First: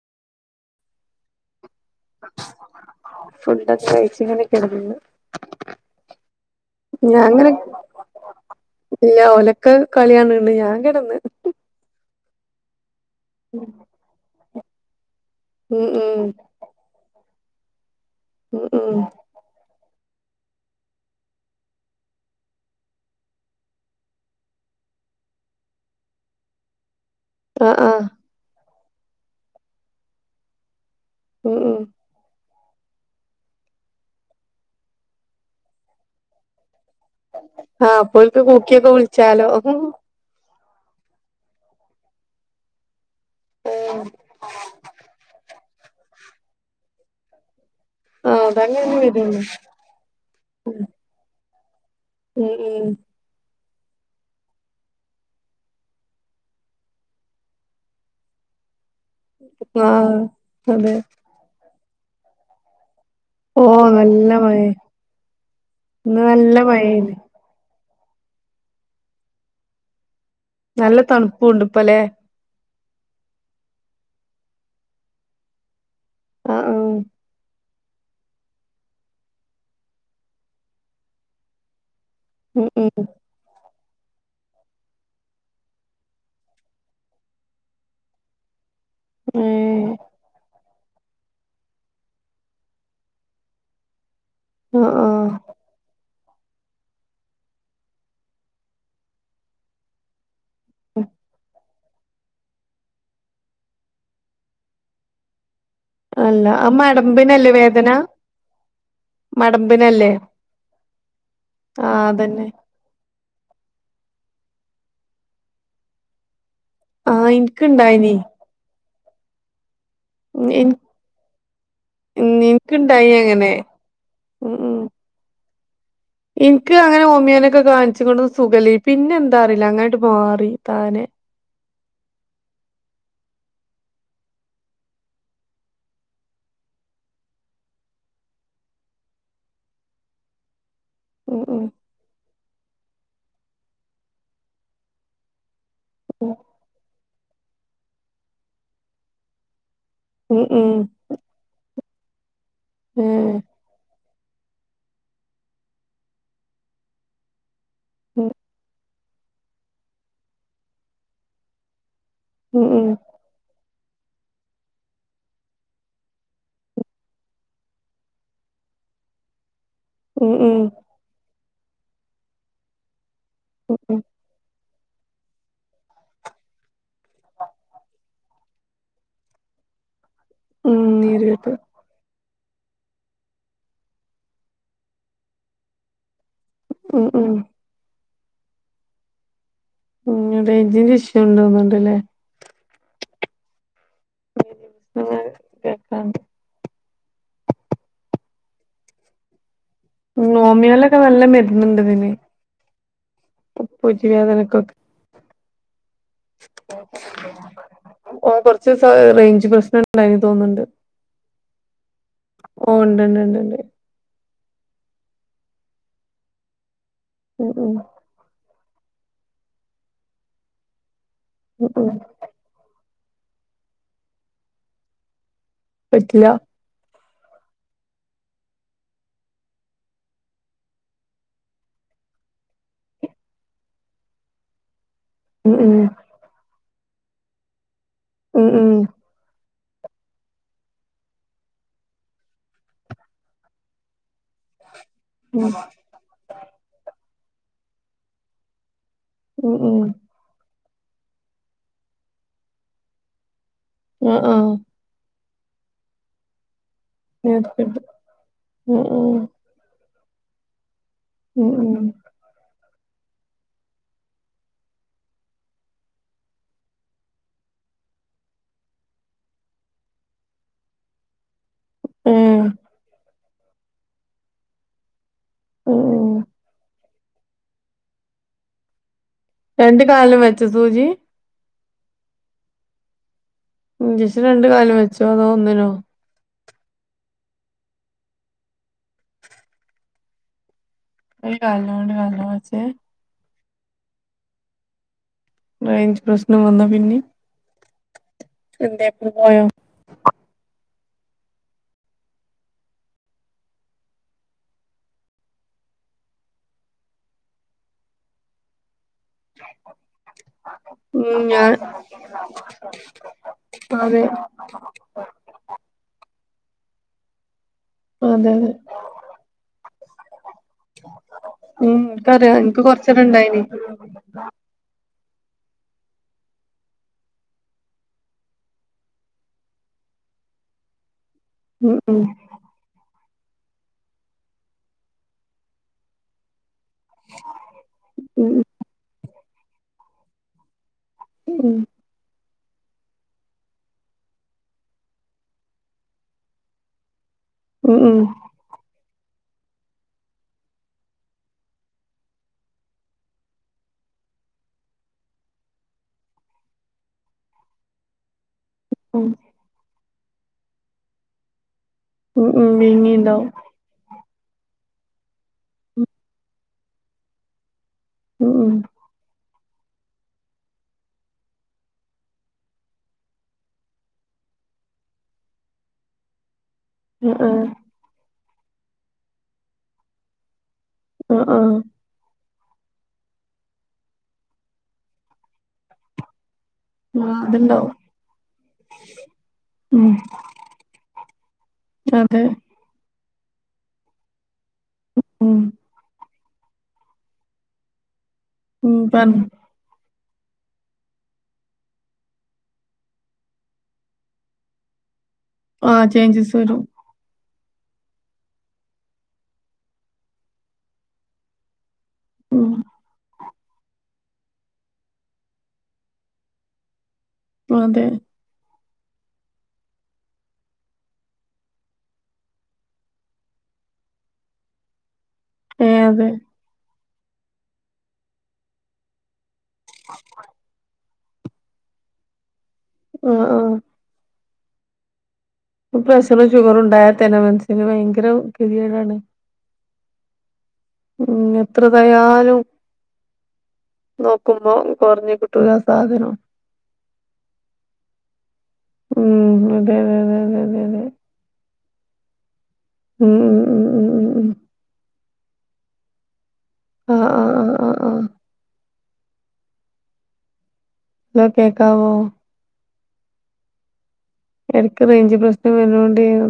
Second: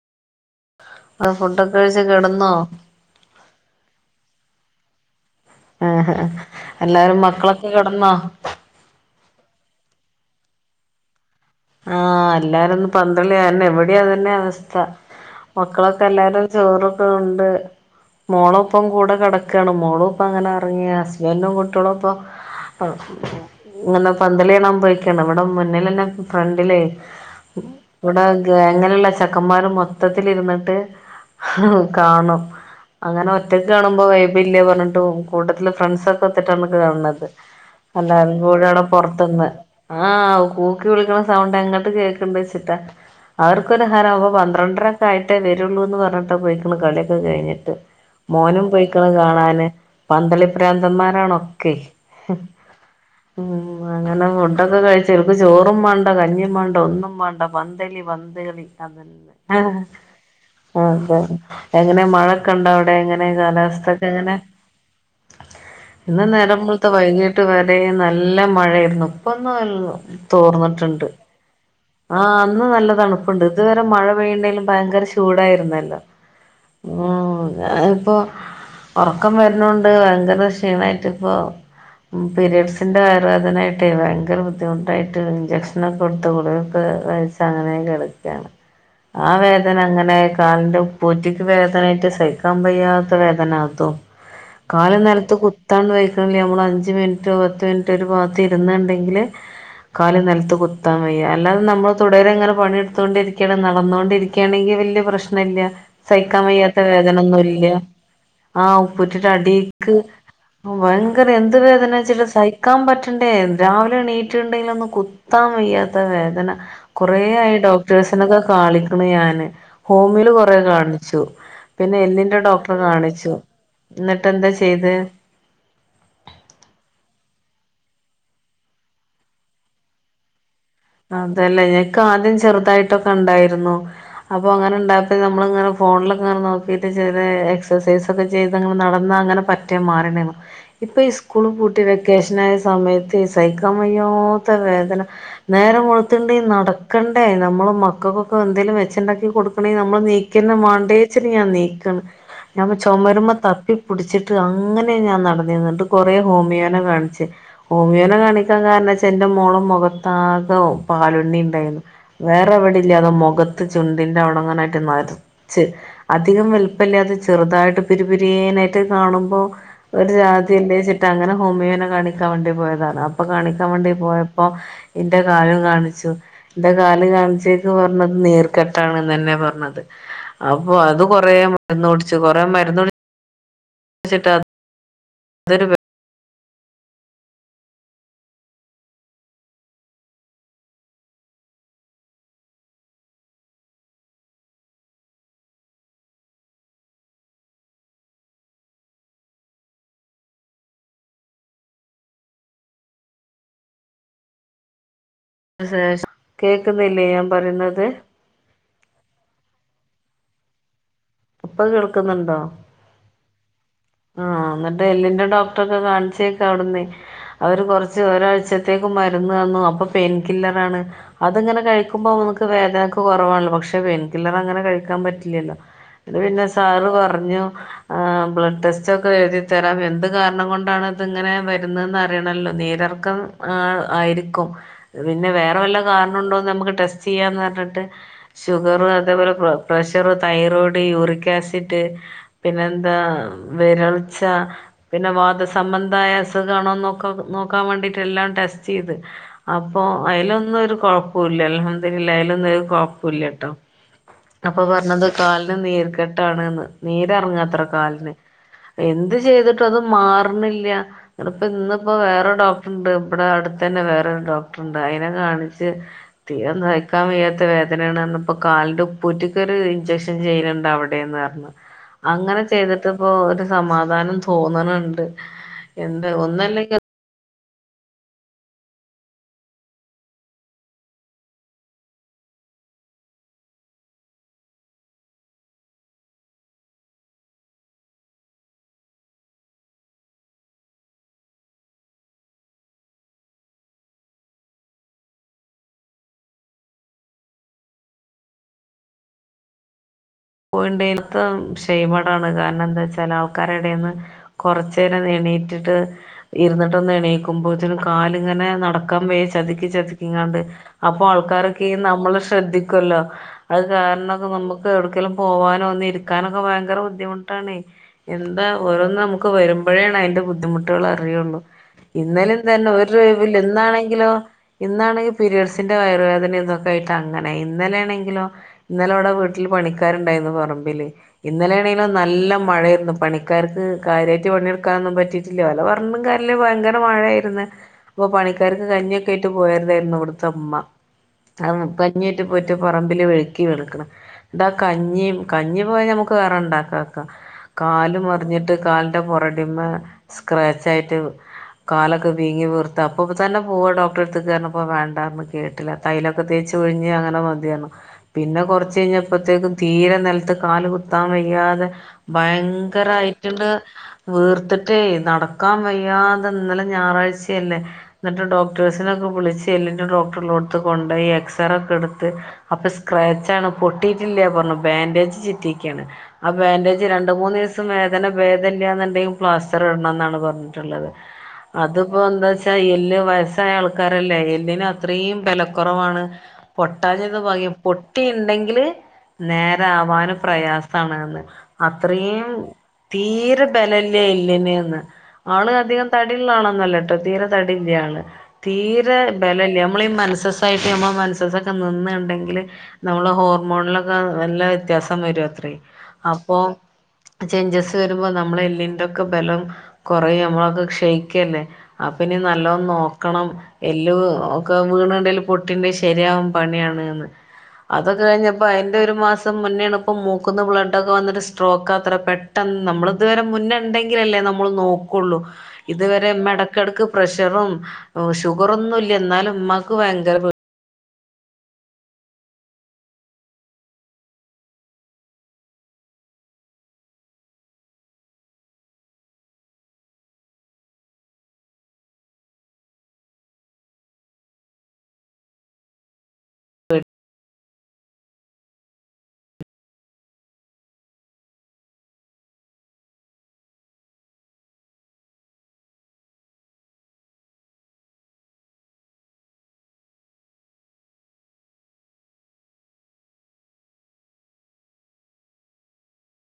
അഹ് ഫുഡൊക്കെ കഴിച്ച് കെടന്നോ? ഫുഡ്ക്കെ കഴിച്ച് ഇങ്ങനെക്കിടന്ന്. ആഹ് എല്ലാരും മക്കളൊക്കെ കിടന്നാ? ഇല്ലാ ഓലക്ക് കളികാണ് ണ് ഞാൻ കെടന്ന്. ആഹ് എല്ലാര ഒന്ന് പന്തളി കാര്ണേ ഇവടെ അതന്നെ അവസ്ഥ. ഉം മക്കളൊക്കെ ഉം എല്ലാരും ചോറൊക്കെ ഉണ്ട് ഉം മോളൊപ്പം ഉം കൂടെ കെട ക്കെണ് മോളും ഇപ്പ അങ്ങനെ ഒറങ്ങി ഹസ്ബൻഡും കുട്ട്യളും ഇപ്പൊ ആഹ് ഉം ഉം ഇങ്ങനെ പന്തളികാണാൻ പോയക്കാണ് ഇവടെ മുന്നിലന്നെ ഫ്രേണ്ടിലെ ആഹ് ആഹ് ഇവടെ എങ്ങനെയുള്ള ചെക്കന്മാരും മൊത്തത്തിലിരുന്നിട്ട് ഉം ഉം കാണും അങ്ങനെ ഒറ്റക്ക് കാണുമ്പോ വൈബ് ഇല്ലയെന്ന് പറഞ്ഞിട്ട് കൂടുതല് ഫ്രണ്ട്സ് ഒക്കെ ഒത്തിട്ടാണ് കാണ ത് ആഹ് അപ്പോൽക്ക് [unintelligible] കൂക്കിയൊക്കെ പൊറത്ത്ന്ന് വിളിച്ചാലോ ആഹ് കൂക്കി വിളിക്കണ സൗണ്ട് എങ്ങട്ട് കേൾക്കണ്ട് വെച്ചിട്ടാ അവർക്കൊരു ഹരം ആഹ് അപ്പം പന്ത്രണ്ടരൊക്കെ ആയിട്ടേ വെരുള്ളൂന്ന് പറഞ്ഞിട്ട് പോയിക്കണ് കളിയൊക്കെ കഴിഞ്ഞിട്ട് മോനും അതങ്ങനെ പൊയിക്കണ് വരുള്ളൂ കാണാന് പന്ത്ളി പ്രാരാന്തന്മാരാണൊക്കെ ഉം ഉം ഉം ഉം അങ്ങനെ ഫുഡൊക്കെ കഴിച്ച് [unintelligible] ചോറും മണ്ട കഞ്ഞി മണ്ട ഒന്നും മണ്ട പന്തളി പന്തളി അതല്ല ആഹ് അതെ ആഹ് അതെ എങ്ങനെ മഴക്കെ ഒണ്ടോ അവടെ എങ്ങ നെ ഓഹ് കാലാവസ്ഥക്കെ നല്ല എങ്ങനെ മഴേ ഇന്ന് നല്ല നേരവെളുത്ത മഴേന്ന് വൈകി ട്ട് വരെ നല്ല മഴയാരുന്നു ഇപ്പം ഒന്ന് നല്ല തോർന്നിട്ടിണ്ട് തണുപ്പുണ്ട് ഇപ്പല്ലേ ആഹ് അന്ന് നല്ല തണു പ്പുണ്ട് ഇതുവരെ മഴ പെയ്യണ്ടെലും ഭയങ്കര ചൂടായിരുന്നല്ലോ ആഹ് ആഹ് അതാ ഇപ്പോ ഒറക്കം വെരുന്നോണ്ട് ഭയങ്കര ക്ഷീണായിട്ട് ഇപ്പൊ ഉം ഉം പീരിഡ്സിന്റെ വയറുവേദനയായിട്ടെ ഭയങ്കര ബുദ്ധിമു ട്ടായിട്ട് ഇഞ്ചെക്ഷനൊക്കെ കൊടുത്ത് ഗുളികയൊക്കെ കഴിച്ച് അങ്ങനെയൊ കെടക്കയാണ് ആ വേദന ഏഹ് അങ്ങനെ കാലിന്റെ ഉ പ്പൂറ്റിക്ക് വേദനായിട്ട് സഹിക്കാൻ പയ്യാത്ത വേദന അതും ആഹ് കാല് ആഹ് നെൽത്ത് കു ത്താൻ കയിക്കണില്ല നമ്മള് അഞ്ച് മിൻറ്റോ പത്ത് മിൻറ്റോ ഒരു ഭാഗത്ത് ഇരുന്നെണ്ടെങ്കില് കാല് നിൽത്ത് കുത്താൻ വയ്യ അല്ലാതെ നമ്മള് തുടരെ ഇങ്ങനെ പണിയെടുത്ത് കൊണ്ടിരിക്യാണ് നടന്നൊണ്ടിരിക്യാണെങ്കി വല്യയ പ്രശ്നം ഇല്ല സയിക്കാൻ അല്ല അത് വയ്യാത്ത വേദന ഒന്നു മടമ്പിനല്ലേ ഇല്ല വേദന ആഹ് ഉപ്പുറ്റിടെ അടിക്ക് മടമ്പിനല്ലേ ഭയങ്കര എന്ത് വേദന ആഹ് വച്ചിട്ട അതന്നെ സയി ക്കാൻ പറ്റണ്ടേ രാവിലെ എണീറ്റ് ഉണ്ടെലൊന്ന് കുത്താൻ വയ്യാത്ത വേദന കൊറേ ആഹ് ആയി ഇൻക്ക്ണ്ടായിനി ഡോക്ടേഴ്സിനൊക്കെ കാളിക്കണ് ഞാന് ഹോമിയോല് കൊറെ ഇൻ കാണിച്ചു പിന്നെ എല്ലിന്റെ ഡോക്ടറെ എനിക്കുണ്ടായി കാണിച്ചു അങ്ങനെ എന്നിട്ട് എന്താ ചെയ്തേ എൻക്ക് അങ്ങനെ ഹോമിയാനെക്കെ കാണിച്ച് കൊണ്ടു വന്ന് സുഖലി പിന്നെ എന്താറിയില്ല അങ്ങായിട്ട് മാറി താനെ അതല്ലേ എക്ക് ആദ്യം ചെറുതായിട്ടൊക്കെ ഒണ്ടായിരുന്നു അപ്പൊ അങ്ങനെ ഉണ്ടായപ്പോ നമ്മളങ്ങ് അങ്ങനെ ഫോണിലൊക്കെ ഇങ്ങനെ നോക്കിട്ട് ചെലെ എക്സസൈസ് ഒക്കെ ചെയ്തങ്ങനെ നടന്നാ അങ്ങനെ പറ്റെ മാറി [unintelligible] ഇപ്പൊ ഈ ഉം സ്കൂള് ഉം പൂട്ടി വെക്കേഷൻ ആയ സമയത്ത് ഈ സൈക്കമയ്യാത്തെ വേദന നേരം വെളുത്തുണ്ടെ നടക്കണ്ടേ നമ്മള് മക്കകൊക്കെ എന്തേലും വെച്ച് ഇണ്ടാക്കി കൊടുക്കണെ നമ്മള് ഉം നീക്കെന്നും ഉം ഉം മാണ്ടേച്ച് ഞാൻ നീക്കണ് ഞമ്മ ചൊമരമ്മ ഏഹ് തപ്പി പിടിച്ചിട്ട് അങ്ങനെ ഞാൻ നടന്നിരുന്നത് എന്നിട്ട് കൊറെ ഹോമിയോനെ കാണിച്ച് ഹോമിയോനെ ഉം കാണിക്കാൻ കാരണ വെച്ച എന്റെ മോളും മൊഖത്താകെ പാലുണ്ണി ഇണ്ടായിരുന്നു വേറെ ഉം എവിടെ ഉം ഇല്ലാ അതോ മൊഖത്ത് ചുണ്ടിന്റെ അവടങ്ങനായിട്ട് നറ ച്ച് അധികം വലുപ്പയില്ലാതെ ചെറുതായിട്ട് പിരി പിരിയാനായിട്ട് കാണുമ്പോ ഒരു ഉം ഉം [unintelligible] അങ്ങനെ ഹോമിയോനെ കാണിക്കാൻ വേണ്ടി പോയതാണ് അപ്പം കാണിക്കാൻ വേണ്ടി ഉം പോയപ്പോ എന്റെ കാലും കാണിച്ചു എന്റെ കാല് കാണിച്ചേക്ക് പറഞ്ഞത് നീർക്കെട്ടാണ് എന്ന് തന്നെയാ പറഞ്ഞത് അപ്പൊ ഉം അത് നീര് കൊറെ കെട്ട് മരുന്ന് കുടിച്ച് കൊറെ മരുന്ന് ച്ചിട്ട് അ തൊര് ഉം ഉം ഉം റേഞ്ചിന്റെ ഇഷ്യൂ ഇണ്ടോന്ന് തോന്ണ്ടല്ലേ [unintelligible] കേക്കാ നോമിയോലൊക്കെ നല്ല മരുന്നുണ്ട് ഇതിനെ ഉപ്പൂറ്റി വേദനക്കെക്കെ ആഹ് കേൾക്കുന്നില്ലേ ഞാൻ പറയുന്നത് ഓ കുറച്ച് റേഞ്ച് പ്രശ്നംണ്ടായിനി തോന്നുന്നുണ്ട് ഇപ്പ കേൾക്കുന്നുണ്ടോ ഓ ഉണ്ട്ണ്ട് ഉണ്ട്ണ്ട് ആഹ് എന്നിട്ട് എല്ലിന്റെ ഡോക്ടർ ഒക്കെ കാണിച്ചേക്ക അവിടുന്ന ഉം അവര് ഉം കൊറച്ച് ഒരാഴ്ചത്തേക്ക് മരുന്ന് വന്നു അപ്പൊ പെയിൻ കില്ലറാണ് അത്ങ്ങനെ ഉം ഉം കഴിക്കുമ്പോ ന വേദനൊക്കെ കുറവാണല്ല പക്ഷെ പെയിൻ കില്ലർ അങ്ങനെ കഴിക്കാൻ പറ്റില്ലല്ലോ അഹ് പറ്റില്ല പിന്നെ സാറ് പറഞ്ഞു് ബ്ലഡ് ടെസ്റ്റ് ഇച്ചക്കെ എഴുതിത്തരാം എന്ത് കാരണം കൊണ്ടാണ് ഇതി ഇങ്ങനെ വരുന്നതെന്ന് അറിയണമല്ലോ നീരർക്കം ആഹ് ആയിരിക്കും പിന്നെ ഉം വേറെ ഉം വല്ല കാരണംമ ഉണ്ടോകും നമുക്ക് ടെസ്റ്റ് ചെയ്യാന്ന് പറഞ്ഞിട്ട് ഉം ഉം ഷുഗറ് അതേപോലെ പ്രഷർ തൈറോയിഡ് യൂറിക് ആസിഡ് പിന്നെ എന്താ വിരൾ ചു പിന്നെ ഉം വാദസബന്ധമായ അസുഖണോക്ക നോക്കാൻ വേണ്ടിട്ട എല്ലാം ടെസ്റ്റ് ചെയ്ത് ഉം അപ്പൊ ഉം അതിലൊന്നര് കൊ ല്ല അല്ല അയാലും ഒന്ന കുഴപ്പില്ല കേട്ടോ ആഹ് ആഹ് അപ്പൊ എന്നത് കാലിന് നീർ കെട്ടാണ്ന്ന് നീരിറങ്ങാത്ര നേർക്കട്ട് കാലിന് ഉം എന്ത് ഉം ചെയ്തിട്ടും അത് മാറണില്ല ഇപ്പ ഉം ഉം ഇന്നിപ്പോ വേറെ ഡോക്ട ഡോക്ടർണ്ട് ഇവിടെ അടുത്ത് തന്നെ വേറെൊരു ഡോക്ടർ ഉണ്ട് അതിനെ കാണിച്ച് തീര നയ്ക്കാൻ വയ്യാത്ത വേദനയാണ്ന്നപ്പോ കാലിന്റെ ഉപ്പൂറ്റിക്ക് ഒരു ഇഞ്ചക്ഷൻ ചെയ്യുന്നുണ്ട് അവിടെ ന്ന് പറ അങ്ങനെ ഏഹ് ചെയ്തിട്ട് ഇപ്പോ ഒരു സമാധാനം തോന്നണുണ്ട് ഉം എന്താ ഉം ഒന്നല്ലേ രണ്ട് കാല വെച്ച സൂജി ഇഞ്ചക്ഷൻ രണ്ട് കാലം വെച്ചോ അതോ ഒന്നിനോ ഒരു കൽമേ രണ്ടും വെച്ചേ റേഞ്ച് പ്രശ്നം വന്നാ പിന്നെ എന്തപ്പ പോയോ യിണ്ടത്തെ ഷെയ്മടാണ് കാരണം എന്താ വെച്ചാ ആൾക്കാരുടന്ന് കൊറച്ചു നേരം എണീറ്റിട്ട് ഇരുന്നിട്ടൊന്ന് എണീക്കുമ്പോച്ചനും കാാലിങ്ങനെ നടക്കാൻ പോയി ചതിക്കി ചതിക്ക ഇങ്ങാണ്ട് അപ്പൊ ഉം ഞാൻ ആൾക്കാരൊക്കെ നമ്മള് ശ്രദ്ധിക്കല്ലോ അത് അതെ കാരണൊക്കെ നമുക്ക് എടക്കെലും പോവാനോ ഒന്ന് ഇരിക്കാനൊക്കെ ഭയങ്കര ബുദ്ധിമുട്ടാണ് അതെ എന്താ അതെ ഓരോന്ന് നമുക്ക് വരുമ്പോഴോണ് അതിൻ്റെ ബുദ്ധിമുട്ടുകൾ അറിയുള്ളൂ ഉം ഇൻക്കറിയാ ഇന്നലും ഇൻക്ക് തന്നെ ഒരു കൊറച്ചേരം ഇണ്ടായിനി ഓഴവുല്ലന്നാണെങ്കിലോ ഇന്നാണെങ്കിൽ പീരയഡ്സിൻ്റെ വയറുവേദന ഇതൊക്കെ ആയിട്ട് അങ്ങനെ ഇന്നലെയാണെങ്കിലോ ഇന്നലെ ഇവിടെ വീട്ടിൽ പണിക്കാരുണ്ടായിരുന്നു പറമ്പില് ഉം ഇന്നലെെയാണെങ്കിലും നല്ല മഴായിരുന്നു പണ ആക്കർക്ക് കാര്യട്ട് പണെടുക്കൊും പിയിട്ടില്ല വ പറ ഭയങ്കര മഴയായിരുന്നു അപ്പൊ ഉം പണിക്കാർക്ക് കഞ്ഞൊക്കെ ഇട്ട് പോയരതായിരുന്നു അവിടുത്തെ അമ്മ ഉം അത് കഞ്ഞീട്ട് പോയിട്ട് പറമ്പില് വെഴുക്കി വെഴ്കിവിണ്ക്ക്ണ് കഞ്ഞിയ കഞ്ഞി പോയാ നമുക്ക് വേറെണ്ടാക്കാം ഉം കാല ഉം ഉം മറിഞ്ഞിട്ട് കാ പുറകിമെ സ്ക്രാച്ച് ആയിട്ട് കാലൊക്കെ വീങ്ങി വീർത്തത്ത് അപ്പൊ തന്നെ പോവാ ഡോക്ടറെ എടുത്ത് കാരഞ്ഞപ്പ വേണ്ടന്ന് കേട്ടില്ല തൈലൊക്കെ തേച്ച് ഒഴിഞ്ഞ് അങ്ങനെ മതിയാണ് പിന്നെ കുറച്ച് ഉം കഴിഞ്ഞപ്പത്തേക്കും തീരെ നിലത്ത് കാല് കുത്താൻ വയ്യാതെ ഉം ഉം വീങ്ങിണ്ടാവും ഭയങ്കരയിട്ടണ്ട് വീർത്തിട്ടേ നടക്കാൻ വയ്യാതെ ഇന്നലെ ഞായറാഴ്ചയല്ലേ എന്നിട്ട് ഉം ഉം ഉം ഡോക്ടേഴ അച്ഛനൊക്കെ വിളിച്ച് എല്ലിൻ്റെ ഡോക്ടറൽോടുത്ത് കൊണ്ട് പോയി എക്സറേ ഒക്കെ എടുത്ത് അപ്പൊ സ്ക്രാച്ച് ആണ് പൊട്ടിയിട്ടില്ല ബാൻഡേജ് ചിറ്റിാണ് ആഹ് ബൻഡേജ് രണ്ട് മൂന്ന് ആഹ് ദിവസം വേദന ഭേദല്ലുണ്ടെങ്കിൽ പ്ലാസ്റ്റർ ഇടണം എന്നാണ് പറഞ്ഞിട്ടുള്ളത് ആഹ് ആഹ് അത് ഇപ്പൾ എന്താ വെച്ചാൽ എല്ല് വയസ്സായ ആൾക്കാരല്ലേ എല്ലിന് അത്രയും ബലക്കുറവാണ് പൊട്ടാന്നത് ആഹ് ഭാഗ്യം അത്ണ്ടാവും പൊട്ടിയ ഉണ്ടെങ്കിൽ ഉം നേരവാനും പ്രയാസണ്ന്ന് അതെ അത്രീം. തീര ബല ല്ല എല്ല്ന് ന്ന്. ഉം ആള് അധികം. തടിള്ള ആളൊന്നും അല്ലട്ടോ? തീരെ തടില്യ ആള്. ഉം തീരെ പറഞ്ഞു ബല ല്ല. നമ്മളീ മൻസസ്. ട്ട്, നമ്മള് മൻസ്സസ് ഒക്കെ നിന്ണ്ടെങ്കില്. നമ്മള് ഹോർമോണില്. നല്ല വ്യത്യാസം വരൂ അത്രേ, ആ ചേഞ്ചസ് അപ്പൊ. വരും ചേയ്ഞ്ചസ് വരുമ്പോ, നമ്മളെ എല്ലിന്റെക്കെ ബലം കൊറയും. നമ്മളൊക്കെ ക്ഷയിക്കല്ലേ? അപ്പനി, ഉം നല്ലോം നോക്കണം. എല്ല് ഒക്കെ വീണണ്ടെങ്കിൽ, പൊട്ടീ ണ്ടെങ്കിൽ ശരിയാവാൻ പണിയാണ് ന്ന്. അതെ അതൊക്കെ കഴിഞ്ഞ. അപ്പ, അതിന്റെ ഒരു മാസം മുന്നേണ് ഇപ്പ, മൂക്കുന്ന ബ്ലഡ ക്കെവന്ന്ട്ട് സ്ട്രോക്ക് അത്രേ. പെട്ടെന്ന് നമ്മള്. തുവരെ മുന്നെണ്ടെങ്കില ല്ലേ? നമ്മള് നോക്കുള്ളൂ... ഏ ഇതുവരെ, അതെ ഇമ്മ ഇടക്കിടക്ക് പ്രഷറും, ഷുഗറൊന്നും ഇല്ല. ന്നാലും മ്മക്ക് ഭയങ്കര. ആഹ്, ആഹ് പ്രഷറും, ഷുഗറും, ണ്ടായാതന്നെ, മൻസന് ഭയങ്കര കെതിയെടാണ്. ഉം. എത്ര തയാലും. നോക്കുമ്പ, കൊർഞ് കിട്ടുലാ ആ, സാധനം. ഉം, അതെ, അതെ, അതെ, അതെ, അതെ. ഉം, ഉം, ഉം, ഉം. ഉം ആഹ്, ആഹ്, ആഹ്, ആഹ്, ആഹ്. ലോ, കേക്കാവോ? എടക്ക് റേഞ്ച് പ്രശ്നം വരോണോണ്ട്യ.